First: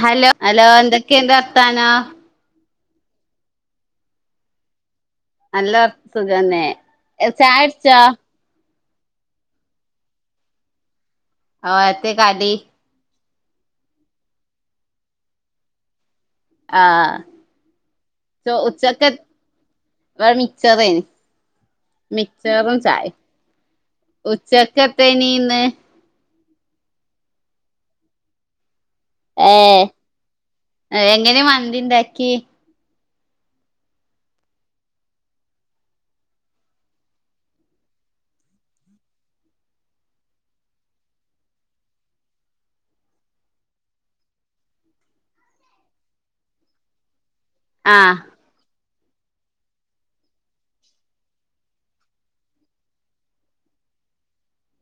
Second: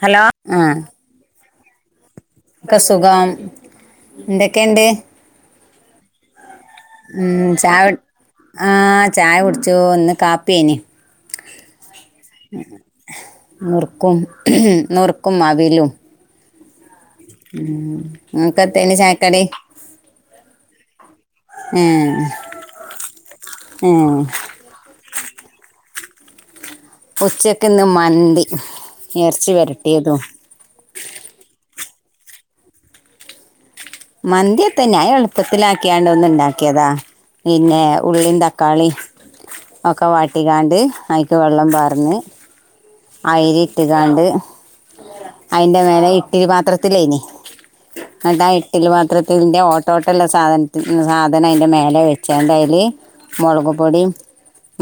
Hello hello എന്തൊക്കെയൊണ്ട് വർത്താനോം? [unintelligible] സുഖം. എന്തൊക്കെയ്ണ്ട്? നല്ല വർത്ത് സുഖന്നേ ഉം ചായ ആഹ് ചായ കുടിച്ചു. ഇന്ന് കാപ്പിയേന് ഓഹ് എത്തേ കടി? നുർക്കും നുറുക്കും അവിലും. ആഹ് നിങ്ങക്കെത്തേനി ഉച്ചക്കെ ചായക്കടി ഇവടെ മിച്ചറേന് ഏഹ് മിച്ചെറും ചായേം. ഏഹ് ചെക്കത്തേനിന്ന് ഉച്ചക്ക്‌ ഇന്ന് മന്തി എറച്ചി ഏഹ് വരട്ടിയതും എങ്ങനെ മന്തിണ്ടാക്കി? മന്തി എത്താ [unintelligible] ഒന്ന് ഇണ്ടാക്കിയതാ പിന്നെ ഉള്ളീം തക്കാളീം ഒക്കെ വാട്ടിക്കാണ്ട് അയിക്ക് വെള്ളം പാർന്ന് അയിരി ഇട്ട്ക്കാണ്ട് അയിന്റെ മേലെ ഇട്ടിലി പാത്രത്തിലേനി ആഹ് ഇന്നട്ടാ ഇട്ടിലി പാത്രത്തിൻ്റെ ഓട്ടോട്ടള്ള സാധൻത്തി സാധനം അയിന്റെ മേലെവെച്ചാണ്ട് അയില് മൊളക് പൊടി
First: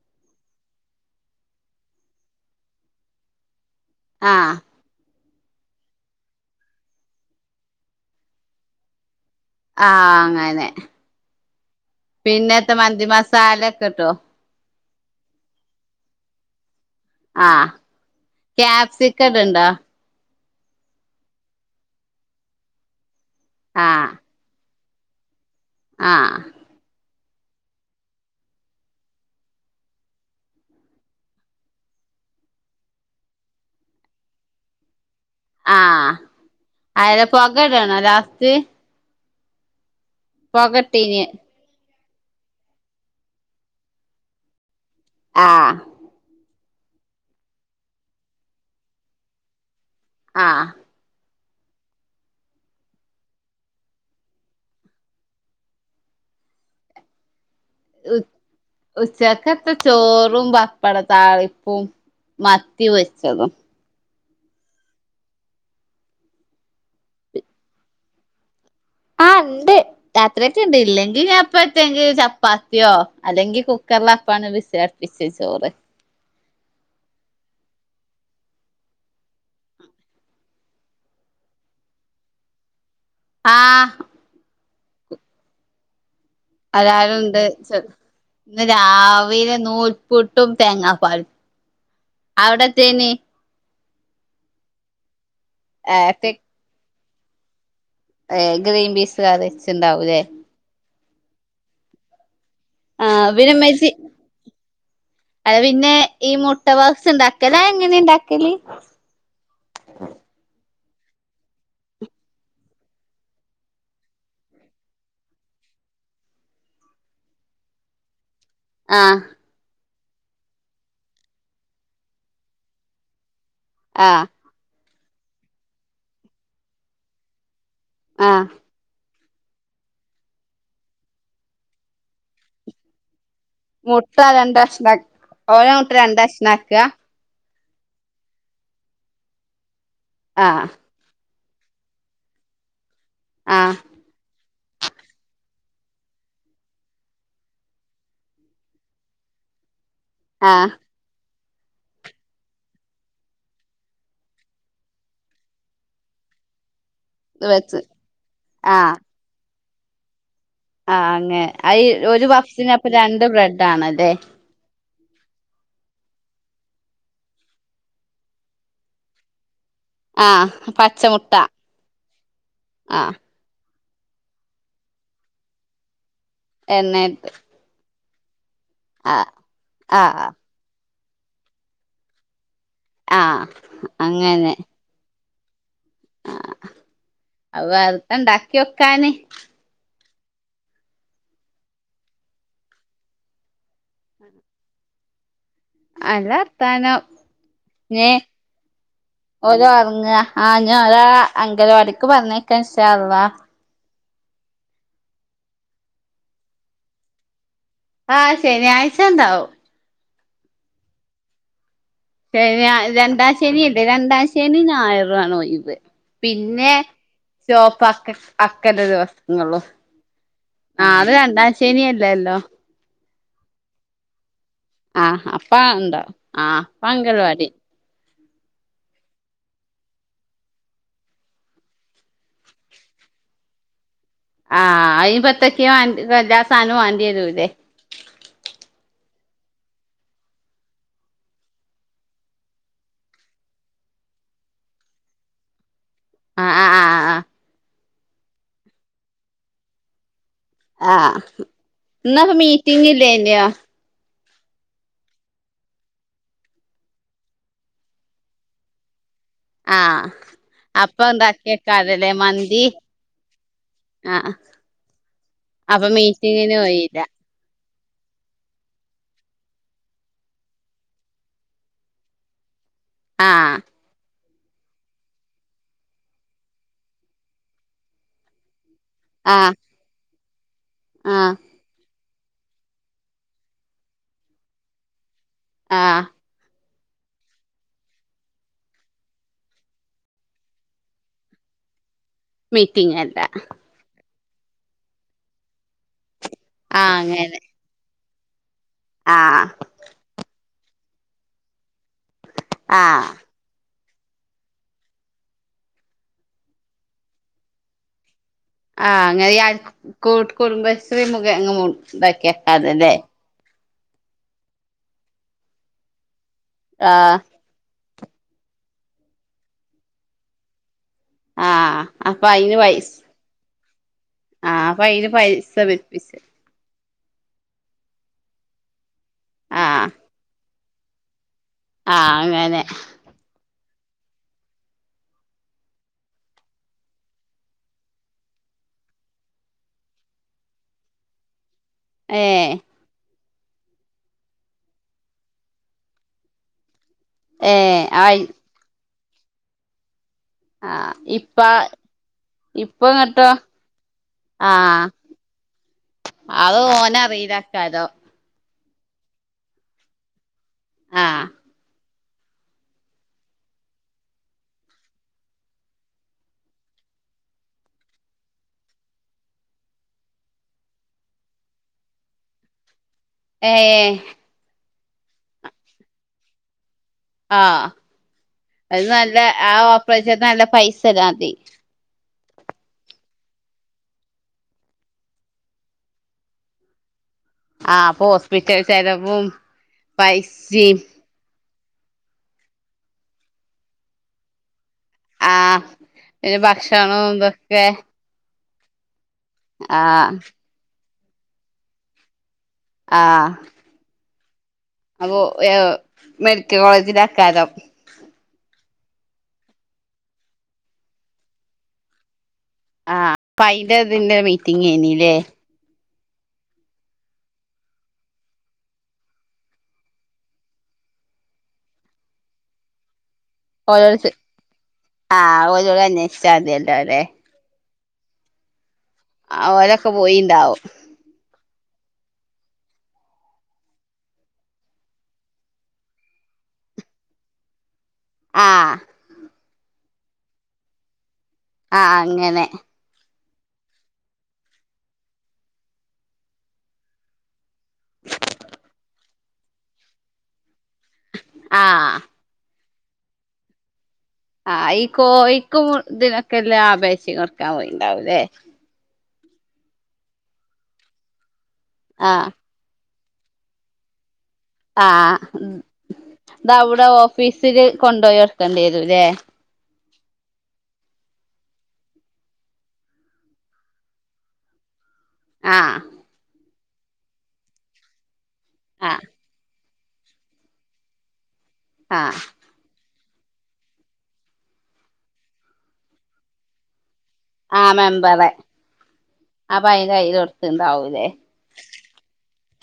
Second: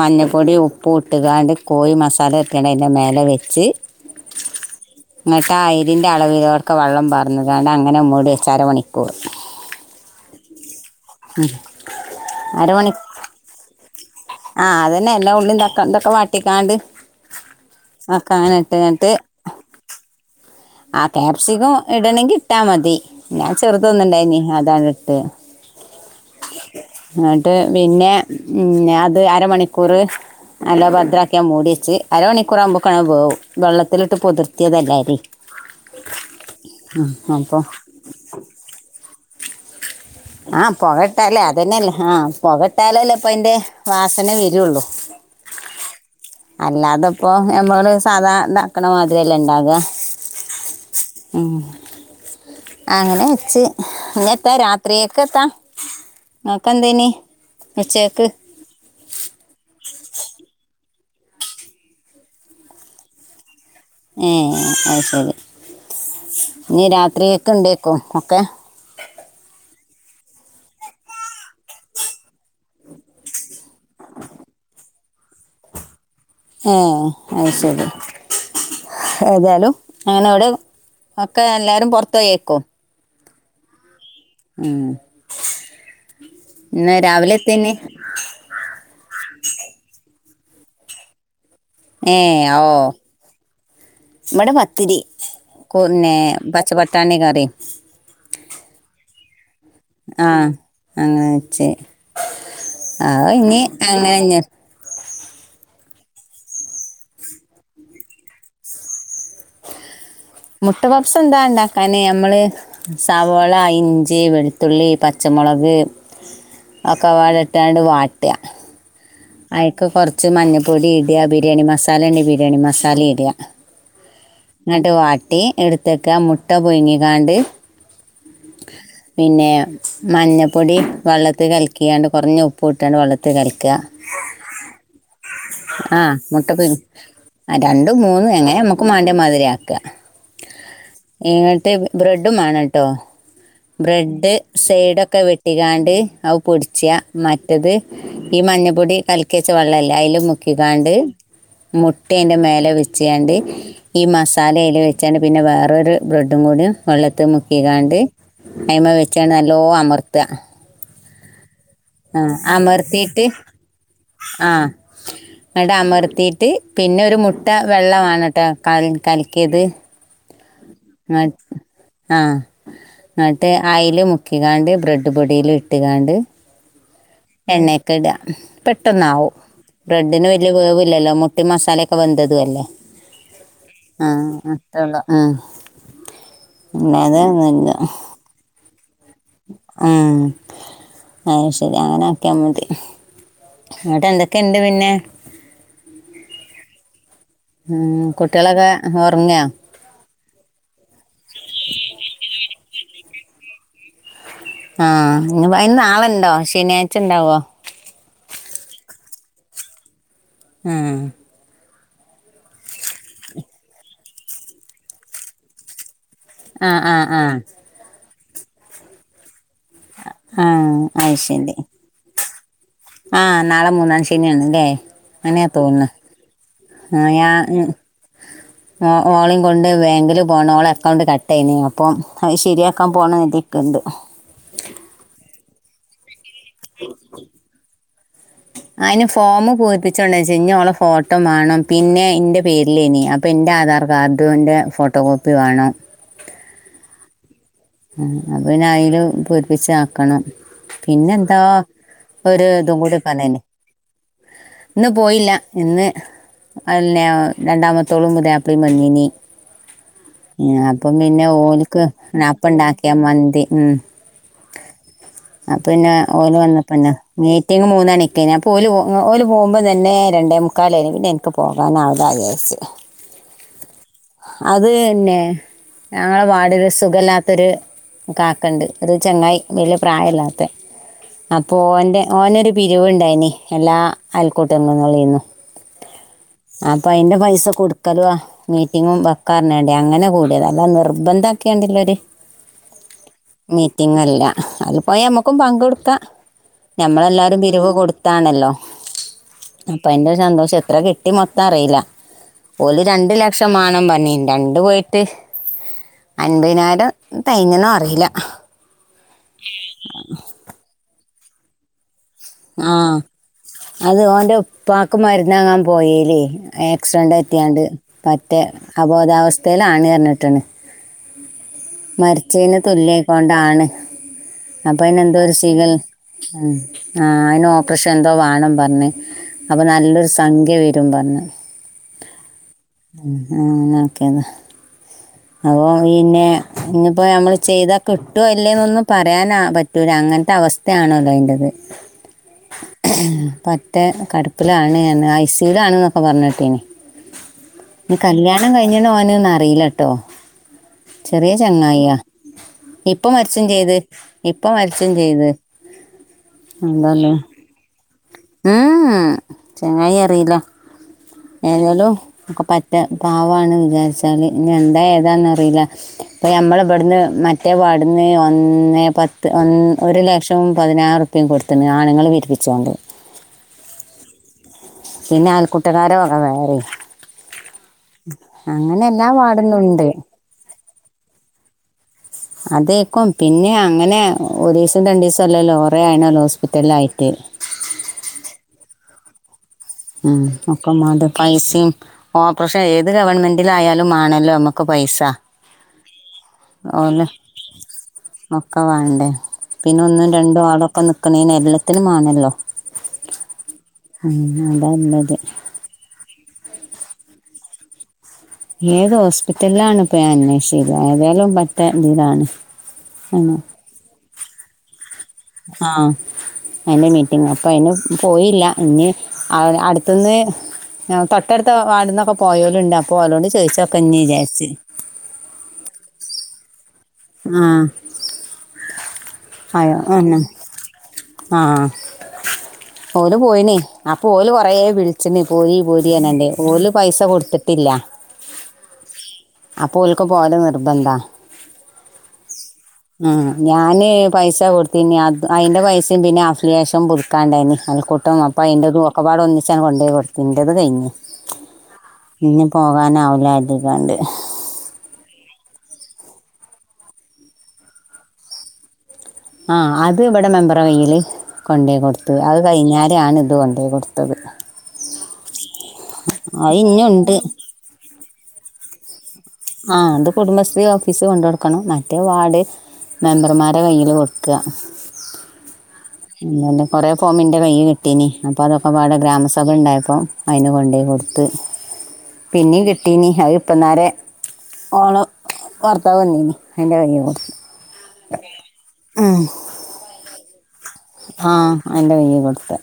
മഞ്ഞപ്പൊടി ഉപ്പുട്ട്കാണ്ട് കോഴി മസാലര്റ്റിയാണ്ട് അയി ന്റെ മേലെ വെച്ച് ആഹ് ഇന്നട്ടാ അയിരിന്റെ അളവിലോടക്കെ വെള്ളം പാർന്ന്ക്കാണ്ട് അങ്ങനെ മൂടി വെച്ചര മണിക്കൂർ ആഹ് അങ്ങനെ പിന്നത്തെ മന്തിമസാല ഒക്കെട്ടൊ ആഹ് അതന്നെ എല്ലാ ഉള്ളീം തക്ക ഇതൊക്കെ വാട്ടിക്കാണ്ട് ആഹ് ഒക്കെ അങ്ങനെ ക്യാപ്സിക്കട്ണ്ടോ ആഹ് ക്യാപ്സികം ഇടണെങ്കി ഇട്ടാമതി ഞാൻ ചെറുതൊന്ന് ആഹ് ഇണ്ടായിനി അതാണ് ഇട്ടെ ആഹ് ഇന്നട്ട് പിന്നെ ഉം ഞാൻ ഇത് അരമണിക്കൂറ് നല്ല ഭദ്രാക്കിയാ മൂടിവെച്ചി അരമണിക്കൂർ ആവുമ്പോക്കണ വേവും വെള്ളത്തിലിട്ട് പുതിർത്തിയതല്ലേ അരി ആഹ് ഉം, അയല അപ്പൊ പൊകടണോ ലാസ്റ്റ് പൊക ആഹ് ഇട്ടീനി പൊകട്ടാല് അതന്നെയല്ലേ ആഹ് പുകട്ടാലല്ലേ ഇപ്പ അയിന്റെ വാസന വരുള്ളു ആഹ് അല്ലാതെപ്പോ നമ്മള് സാധാ ഇണ്ടാക്കണ മാതിരില്ലണ്ടാക ആഹ് ഉം അങ്ങനെ വെച്ച് ഇഞത്ത രാ ത്രീയേക്കത്താ ഇങ്ങക്കെന്തേനി ഉച്ചേക്ക് ഉച്ചേക്കത്ത ചോറും പപ്പട താളിപ്പും മത്തി പൊരിച്ചതും ഏഹ് അഹ് ശരി ഇനി രാത്രിയേക്ക് ഉണ്ടേക്കും ഒക്കെ അണ്ട് രാത്രിയെക്ക് ഉണ്ട് ഇല്ലെങ്കിൽ ഞാൻ അപ്പത്തെങ്കിൽ ചപ്പാത്തിയോ അല്ലെങ്കിൽ കുക്കറിലപ്പാണ് വിസ്ലടി പിസ്സി ചോറ് ആഹ് അത് ശരി ഏതാലും അങ്ങനോല് ഒക്കെ എല്ലാരും പൊർത്തോയെക്കും ആഹ് ഉം ഇന്ന് എല്ലാരും രാവിലെ ഉണ്ട് എത്തേനി ചെ ഇന്ന് രാവിലെ നൂൽപ്പുട്ടും തേങ്ങാപാലും ഏഹ് ആഹോ ഇവടെ പത്തിരി കോന്നെ ഏഹ് പ ചപട്ടാണി കറിയും ഏഹ് ഗ്രീൻപീസ് കറിച്ചുണ്ടാവുലേ അങ്ങനെച്ചേ ആ ആഹ് പിന്നെ ഇനി ഇമ്മച്ചി അങ്ങനെന്നെ അത് പിന്നെ ഈ മുട്ടപപ്സ് ഉണ്ടാക്കല് അത് എങ്ങനെ ഉണ്ടാക്കല് മുട്ടപഫ്സ് എന്താ ഇണ്ടാക്കാൻ നമ്മള് സവള, ഇഞ്ചി, വെളുത്തുള്ളി, പച്ചമുളക് ഒക്കപാടെ ഇട്ടാണ്ട് വാട്ട ആഹ് അയ്ക്ക് കൊറച്ച് മഞ്ഞപ്പൊടി ഇട ബിരിയാണി മസാലണ്ടങ്കി ബിരിയാണി മസാലി ഇട ആഹ് ഇന്നട്ട് വാട്ടി എടുത്ത്ക്കാ മുട്ട പുഴുങ്ങിക്കാണ്ട് ആഹ് പിന്നെ മഞ്ഞപ്പൊടി വെള്ളത്തി കലക്കിയാണ്ട് കൊറഞ്ഞ ഉപ്പു ഇട്ടാണ്ട് വെള്ളത്തി കലക്കാ മുട്ട രണ്ട് കഷ്ണാക് ഓരോ മുട്ട രണ്ട് കഷ്ണാക്കാ ആഹ് രണ്ടും മൂന്നും എങ്ങനെ നമ്മക്ക് മാണ്ടിയെ മാതിരി ആക്കാ ആഹ് ഇങ്ങട്ട് ബ്രെഡും മാണംട്ടോ ആഹ് ബ്രെഡ് സൈഡൊക്കെ വെട്ടിങ്ങാണ്ട് അത് പൊടിച്ചാ മറ്റത് ഈ മഞ്ഞപ്പൊടി കലക്കി വെച്ച വെള്ളയില്ലേ അയില് ആഹ് മുക്കിങ്ങാണ്ട് മുട്ട ഈന്റെ മേലെ ഒഴിച്ച്ങ്ങാണ്ട് ഈ മസാലയും അയില് വെച്ചാണ്ട് പിന്നെ വേറൊരു ബ്രെഡും കൂടിയും വെള്ളത്ത് ഇത് വെച്ച് മുക്കീങ്ങാണ്ട് അയിമ്മെ ആഹ് വെച്ച് നല്ലോ അമർത്താ ആഹ് അങ്ങനെ അയ് ഒരു പഫ്സിനപ്പം രണ്ട് ബ്രെഡാണല്ലേ ആഹ് ആടാ അമർത്തിയിട്ട് പിന്നെ ഒരു മുട്ട വെള്ള വേണട്ടോ കൽ കലക്കിയത് ആഹ് പച്ചമുട്ട [unintelligible] ആഹ് ആഹ് [unintelligible] ട്ട് അയില് മുക്കീങ്ങാണ്ട് ബ്രെഡ് പൊടിയില് ഇട്ട്ങ്ങാണ്ട് എണ്ണേയിട്ട് എണ്ണേക്കിടാ പെട്ടന്നാവും ബ്രെഡിന് ആഹ് വ വല്യ വേവില്ലല്ലോ മുട്ടേം മസാലയൊക്കെ വെന്തതും അല്ലേ ആഹ് അങ്ങനെ തേ ഉള്ളൂ ആഹ് പിന്നെ അത് അത് വെറുതെ ഇണ്ടാക്കി വെക്കാന് ഏഹ് അത് ശെരി അങ്ങനെ ആക്കിയാ മതി ഇന്നട്ട് എന്തൊക്കെയുണ്ട് പിന്നെ? നല്ല വർത്താനം ഉം, നേ കുട്ടികളൊക്കെ ഉറങ്ങിയോ ഓലൊറങ്ങാ ആഹ് ഞാൻ ഒരാളെ അങ്കനവാടിക്ക് പറഞ്ഞയക്കാൻ ഇൻഷാ അള്ളാ ആഹ് ഇനി അയ്ന് നാളെണ്ടോ ശനിയാഴ്ച ഇണ്ടാവോ ആഹ് ശനിയാഴ്ച ഇണ്ടാവും ആഹ് ശനി രണ്ടാ ശനി ഇണ്ട് രണ്ടാം ശനിയും ഞായറു ആണ് ഒയിവ് പിന്നെ ആഹ് ആഹ് ആഹ് ചോപ്പക്ക അക്കന്റെ ദിവസങ്ങളും ആഹ് അത് രണ്ടാം ശനിയല്ലല്ലോ ആഹ് നാളെ മൂന്നാം ശനിയാന്ന്ല്ലേ ആഹ് അങ്ങനെയാ അപ്പ തോൻന്നെ ഉണ്ടോ ആഹ് അപ്പ ആഹ് ഞാൻ അംഗൽവാടി ആഹ് ഓളെയും കൊണ്ട് ബാങ്കില് പോണം ഓളെ അക്കൗണ്ട് കട്ടായിന് അപ്പം അത് ശരിയാക്കാൻ പോണം കരിതീക്ക്ണ്ട് ആഹ് അയിന്പ്പം എന്തെക്കെയാ വാണ്ട് എല്ലാ സാനോം വാണ്ടി വെരൂല്ലേ അയിന് ഫോമ് പൂരിപ്പിച്ചോണ്ടെച്ച് ഇഞ്ഞി ഓളെ ഫോട്ടോ മാണം പിന്നെ ഇന്റെ പേരിലേനി അപ് അപ്പം ഇന്റെ ആധാർ കാർഡിൻ്റെ ഫോട്ടോ കോപ്പി വേണം ആഹ് ആഹ് ആഹ് ആഹ് അപ്പയിനി അയിലും പൂരിപ്പിച്ച് ആക്കണം ആഹ് ആഹ് പിന്നെന്താ ഇന്നപ്പ ഒരു മീറ്റിംഗ് ഇതുംകൂടി പറഞ്ഞിന് ഇല്ലേന്യോ ഇന്ന് പോയില്ലാ ഇന്ന് അല്ലാ രണ്ടാമത്തോളും പുതിയാപ്പളയും വന്നീനി ആഹ് ആഹ് അപ്പം അപ്പൊ പിന്നെ ഓല്ക്ക് ഉണ്ടാക്കിയക്കാരല്ലേ അപ് അപ്പം മന്തി ഇണ്ടാക്കിയാ മന്തി ഉം ആഹ് അപ്പ അപ്പൊ പിന്നെ ഓല് മീറ്റിങ്ങിന് വന്നപ്പെന്നെ പോയില്ല മീറ്റിംഗ് മൂന്ന് മണിക്ക് ഞാൻ പ്പോല് ഓല് പോകുമ്പോം തന്നെ രണ്ടേ മുക്കാലായിന്നു പിന്നെ എനിക്ക് പോകാനാവൂലാ വിജാരിച്ചു [inaudible] ആഹ് അത് തന്നെ ഞങ്ങളെ വാഡില് സുഖല്ലാ ത്തൊരു കാക്ക ഉണ്ട് ഒരു ചങ്ങായി ആഹ് വല്യേ പ്രായല്ലാത്തെ ആഹ് ഓന്റെ ഓനൊരു പിരിവുണ്ടായിന് എല്ലാ അയൽക്കൂട്ടഅംഗങ്ങളീന്നും ആഹ് അപ്പൊ അയിന്റെ പൈസ കൊടുക്കലാ മീറ്റിങ്ങും വക്കന്നറിഞാണ്ട അങ്ങനെ കൂടിയതാ അല്ലാണ്ടെ നിർബന്ധമാക്കിയേണ്ട്ല്ലര് മീറ്റിംഗല്ല മീറ്റിംഗല്ല അതിൽ പോയ നമ്മുക്കും പങ്കെടുക്കാം ആഹ് ഞമ്മളെല്ലാവരും അങ്ങനെ പിരിവ് കൊടുത്താണല്ലോ ആഹ് അപ്പൊ അയിന്റെ സന്തോഷം എത്ര കിട്ടി മൊത്തം അറിയില്ല ഓല് ആഹ് രണ്ടു ല ലക്ഷംമാണം പറഞ്ഞിന്നു രണ്ട് പോയിട്ട് അൻപതിനായിരം തെയ്ഞ്ഞൊന്ന് അറിയില്ല ആ അങ്ങനെ ഈ അയൽ കു കുടുംബശ്രീ മുഘേന ആഹ് അത് ഓന്റെ ഉപ്പാക്ക് മരുന്നാങ്ങാൻ പോയേല് ആക്സിഡന്റ് ആഹ് പറ്റിയാണ്ട് പറ്റേ അബോധാവസ്ഥയിലാണ് പറഞ്ഞിട്ടണ് ആഹ് അപ്പൊ അയിന് മരിച്ചേന് പൈസ തുല്യായിക്കൊണ്ടാണ് ആഹ് അപ്പൊ അയിന് എന്തോ ഒരു പൈസ സികൾ പിരിപ്പിച്ച് ആ ആഹ് അയിന് ഓപ്പറേഷൻ എന്തോ വേണം പറഞ്ഞ് അപ്പൊ ആഹ് നല്ലൊരു സംഖ്യ വരും പറഞ്ഞ് ആഹ് അങ്ങനെ ആഹ് അങ്ങനാക്കിയതാ അപ്പൊ പിന്നെ ഇനിപ്പോ നമ്മള് ചെയ്താ കിട്ടോ ഇല്ലെന്ന് ഒന്നും പറയാനാ പറ്റ് പറ്റൂല അങ്ങനത്തെ അവസ്ഥയാണല്ലോ അതിന്റത് അയേ പറ്റേ കെടപ്പിലാണ് ഐ സി യു വിലാണ് ന്നൊക്കെ പറഞ് കേട്ടീനി ഏഹ് ഇനി ആയി കല്യാണം കഴിഞുന്ന് ഓന് ന്നറിലാട്ടോ ആഹ് ചെറിയ ഇപ്പ ചങ്ങായിയാ ഇപ്പ മരിച്ചും ചെയ്ത് ആഹ് ഇപ്പമരിച്ചും ചെയ്ത് അത് എന്തല്ലോ ഓനറീലാക്കാരം ഉം ചങ്ങായി അറീലാ ആഹ് ഏതായാലും ഒക്കെ പറ്റെ പാവാണ് വിചാരിച്ചാല് ഇനി എന്താ ഏതാന്ന് അറിയില്ല ഇപ്പ നമ്മളെ ഇവിടുന്ന് മറ്റേ വാർഡിന്ന് ഒന്നേ പത്ത് ഒരു ലക്ഷം പതിനാറ് റുപ്പേം കൊടുത്തിണ് ആണുങ്ങൾ പി രിപ്പിച്ചാണ്ട് ഏ പിന്നെ അയൽകൂട്ടക്കരെ വക വേറെം ആഹ് അത് എല്ലാ നല്ല ആ വാർഡിലും ഉണ്ട് ഓപ്പറേഷത്തിന് നല്ല പൈസല്ലതി അതേക്കും പിന്നെ അങ്ങനെ ഒരീസം രണ്ടീസം അല്ലല്ലോ കൊറേ ആയിണല്ലോ ഹോസ്പിറ്റലിലായിട്ട് ആഹ് അപ്പൊ ഹോസ്പിറ്റൽ ചെലവും ഉം പൈസിം ഒക്കമാണ്ടെ പൈസിം ഓപ്പറഷൻ ഏത് ഗവൺമെന്റിൽ ആയാലും വാണല്ലോ നമ്മുക്ക് പൈസ ആഹ് പിന്നെ ഭക്ഷണോം ഓല് ഇതൊക്കെ ഒക്കെ വാണ്ടേ പിന്ന ഒന്നും ആഹ് രണ്ടും ആളൊക്കെ നിക്കണീന്നും എല്ലത്തിനും വാണല്ലോ ആഹ് ആഹ് ന്നാ അതാ നല്ലത് ഏ മെഡിക്കൽ കോളേജിലാക്കാരം ഏത് ഹോസ്പിറ്റലിലാണ് പ്പൊ ഞാൻ അന്വേഷിച്ചില്ല ഏതായാലും പറ്റെ ഇതിലാണ്. ആഹ് ആണ് അപ്പ അയ്ന്റെതിന്റെ മീറ്റിംങ്ങായ്നില്ലേ ആഹ് അയ്ന്റെ മീറ്റിംഗാ അപ്പൊ അയ്ന് പോയീല്ല ഇനി അ അടുത്ത്ന്ന് അ തൊട്ടടുത്ത വാർഡ്ന്നൊക്കെ പോയോല് ഇണ്ട് അപ്പൊ ഓലോട് ചോയ്ച്ചു [unintelligible] ആഹ് ഓലോട് അന്വേഷിച്ചാ മതിലോ ലെ ആഹ് [unintelligible] ഓലൊക്കെ തന്നെ പോയിണ്ടാവും ആഹ് ഓല് പോയിണ് അപ്പൊ ഓല് കൊറേ വിളിച്ച്ണ് പോരി പോരി പറഞ്ഞാണ്ട് ഓല് പൈസ കൊടുത്ത് ത്തില്ല ആഹ് അപ്പൊ ഓല്ക് പോവല് നിർബന്ധാ ആഹ് അങ്ങനെ ആഹ് ഞാന് പൈസ കൊട്ത്തീന് അത് അയ്ന്റ പൈസയും പിന്നെ അഫിലിയേഷൻ പുതുക്കാൻ ണ്ടായ്നി അയൽക്കൂട്ടം അപ്പ അയ്ന്റെതും ഒക്കെപ്പാടെ ഒന്നിച്ചങ്ങ് കൊണ്ടോയ് കൊട്ത്തു. ഇന്റെത് കയിഞ്ഞു. ആഹ് ഇഞ്ഞി പോകാനാവൂല കരുതിങ്ങാണ്ട്. ആഹ് ഈ കോയിക്കും ഇതിനൊക്കെ ള്ള അപേക്ഷ കൊട്ക്കാൻ പോയിണ്ടാവുല്ലേ. ആഹ് അത് ഇവിടെ മെമ്പറെ കൈയില് കൊണ്ടേയ് കൊടുത്തു ആഹ് അത് കഴിഞ്ഞാരാണ് ഇത് കൊണ്ടേയ് കൊടു ത്തത്. ആഹ് അത് ഇനിയും ഇതവടെ ഉണ്ട് ഓഫീസില് കൊണ്ടോയി കൊട്ക്കണ്ടി വരും ലേ? ആഹ് അത് കുടുംബശ്രീ ഓഫീസ് കൊണ്ട് കൊടുക്കണം മറ്റേ വാർഡ് മെമ്പർമാരെ കയ്യില് കൊടുക്ക ആഹ് ഉം അതെന്നെ കൊറേ ഫോമ് ഇന്റെ കൈയ്യി കിട്ടീനി അപ്പൊ അതൊക്കെപാടെ ആഹ് ഗ്രാമസഭ ഇണ്ടായപ്പോ അയ്ന് കൊണ്ടേയ് കൊടുത്ത് ആഹ് പിന്നിം കിട്ടീനി അത് ഇപ്പന്നാരെ ഓള ഭർത്താവ് വന്നീനി അയ്ന്റെ കയ്യി കൊടുത്ത് ആഹ് മെമ്പറെ അപ്പ അയ്ന്റെ കയ്യില് കൊട് ആഹ് അയ്ന്റെ കൈയ്യിൽ കൊടുത്ത്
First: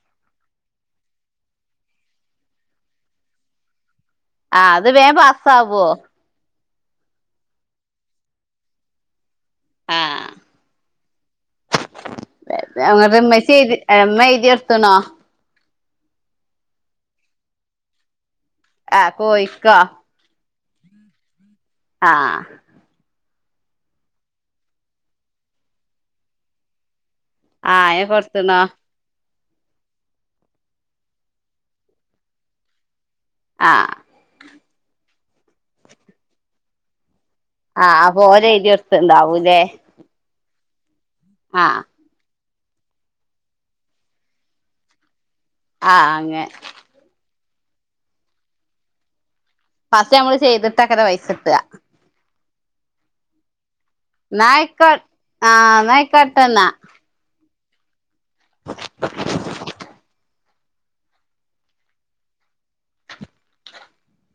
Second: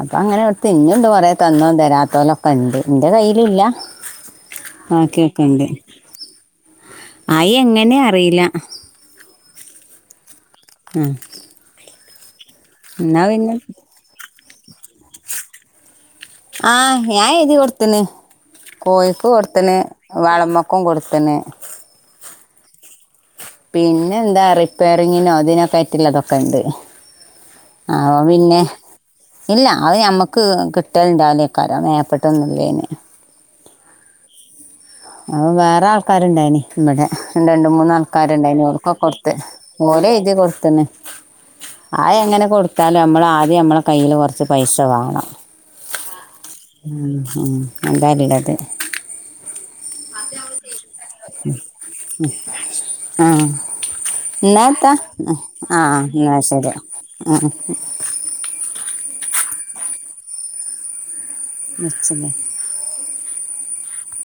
അപ്പൊ അങ്ങനെ കൊടുത്ത്. ഇന്നിണ്ട് കൊറെ തന്നതും തരാത്തോലൊക്കെ ഇണ്ട് ഇന്റെ കയ്യില് ഇല്ല ആഹ് അത് വേം പാസ്സാവോ? അത് എങ്ങനെ അറീല്ല ആഹ് ഉം [unintelligible] മ്മച്ചി എയ്തി അല്ല മ്മ എയ്തി എട്ത്ത്ണോ? ആഹ് ഞാൻ എയ്തി കൊടുത്തണ് ആഹ് കോയിക്കു കൊടുത്ത്ണ് കോഴിക്കോ വളമക്കും കൊട്ത്ത്ണ്. ആഹ് പിന്നെന്താ റിപ്പയറിങ്ങിനോ അതിനൊക്കെ ആയിട്ടുള്ളതൊക്കെ ഇണ്ട് ആഹ് അയിന് അപ്പൊ പിന്നെ കൊടുത്ത്ണോ ഇല്ല അത് ഞമ്മക്ക് കിട്ടല്ണ്ടാവൂലേകാരം അത് മേപ്പെട്ടൊന്നുല്ലേന് ആഹ്. അത് വേറെ ആൾക്കാര് ഇണ്ടായിന് ഇബടെ ഇണ്ട് ഇണ്ട് മൂന്ന് ആഹ് അപ്പൊ ആൾക്കാര് ഓര് ഇണ്ടായിന് എഴുതി ഓൽക്കൊക്കെ കൊടുത്ത് കൊടുത്ത്ണ്ടാവൂലേ ഓല് എയ്തിയത് ഇത് പോലെ തന്നെ. ആഹ്. അത് എങ്ങനെ കൊടുത്താലും നമ്മള് ആദ്യം നമ്മളെ കയ്യില് കൊറച്ച് പൈസ വാണം. ആ അങ്ങെ ഉം ഉം അതാ ഇള്ളത്. ഫസ്റ്റ് ഞമ്മള് ചെയ്തിട്ടെക്കാര പൈസ കിട്ടാ. ഉം ആഹ് ഇന്നാ ഇന്ന് ഏത്താ ആയിക്കോ ആഹ് ഇന്നാ ശെരി. ആഹ്. [inaudible] നിച്ചന്.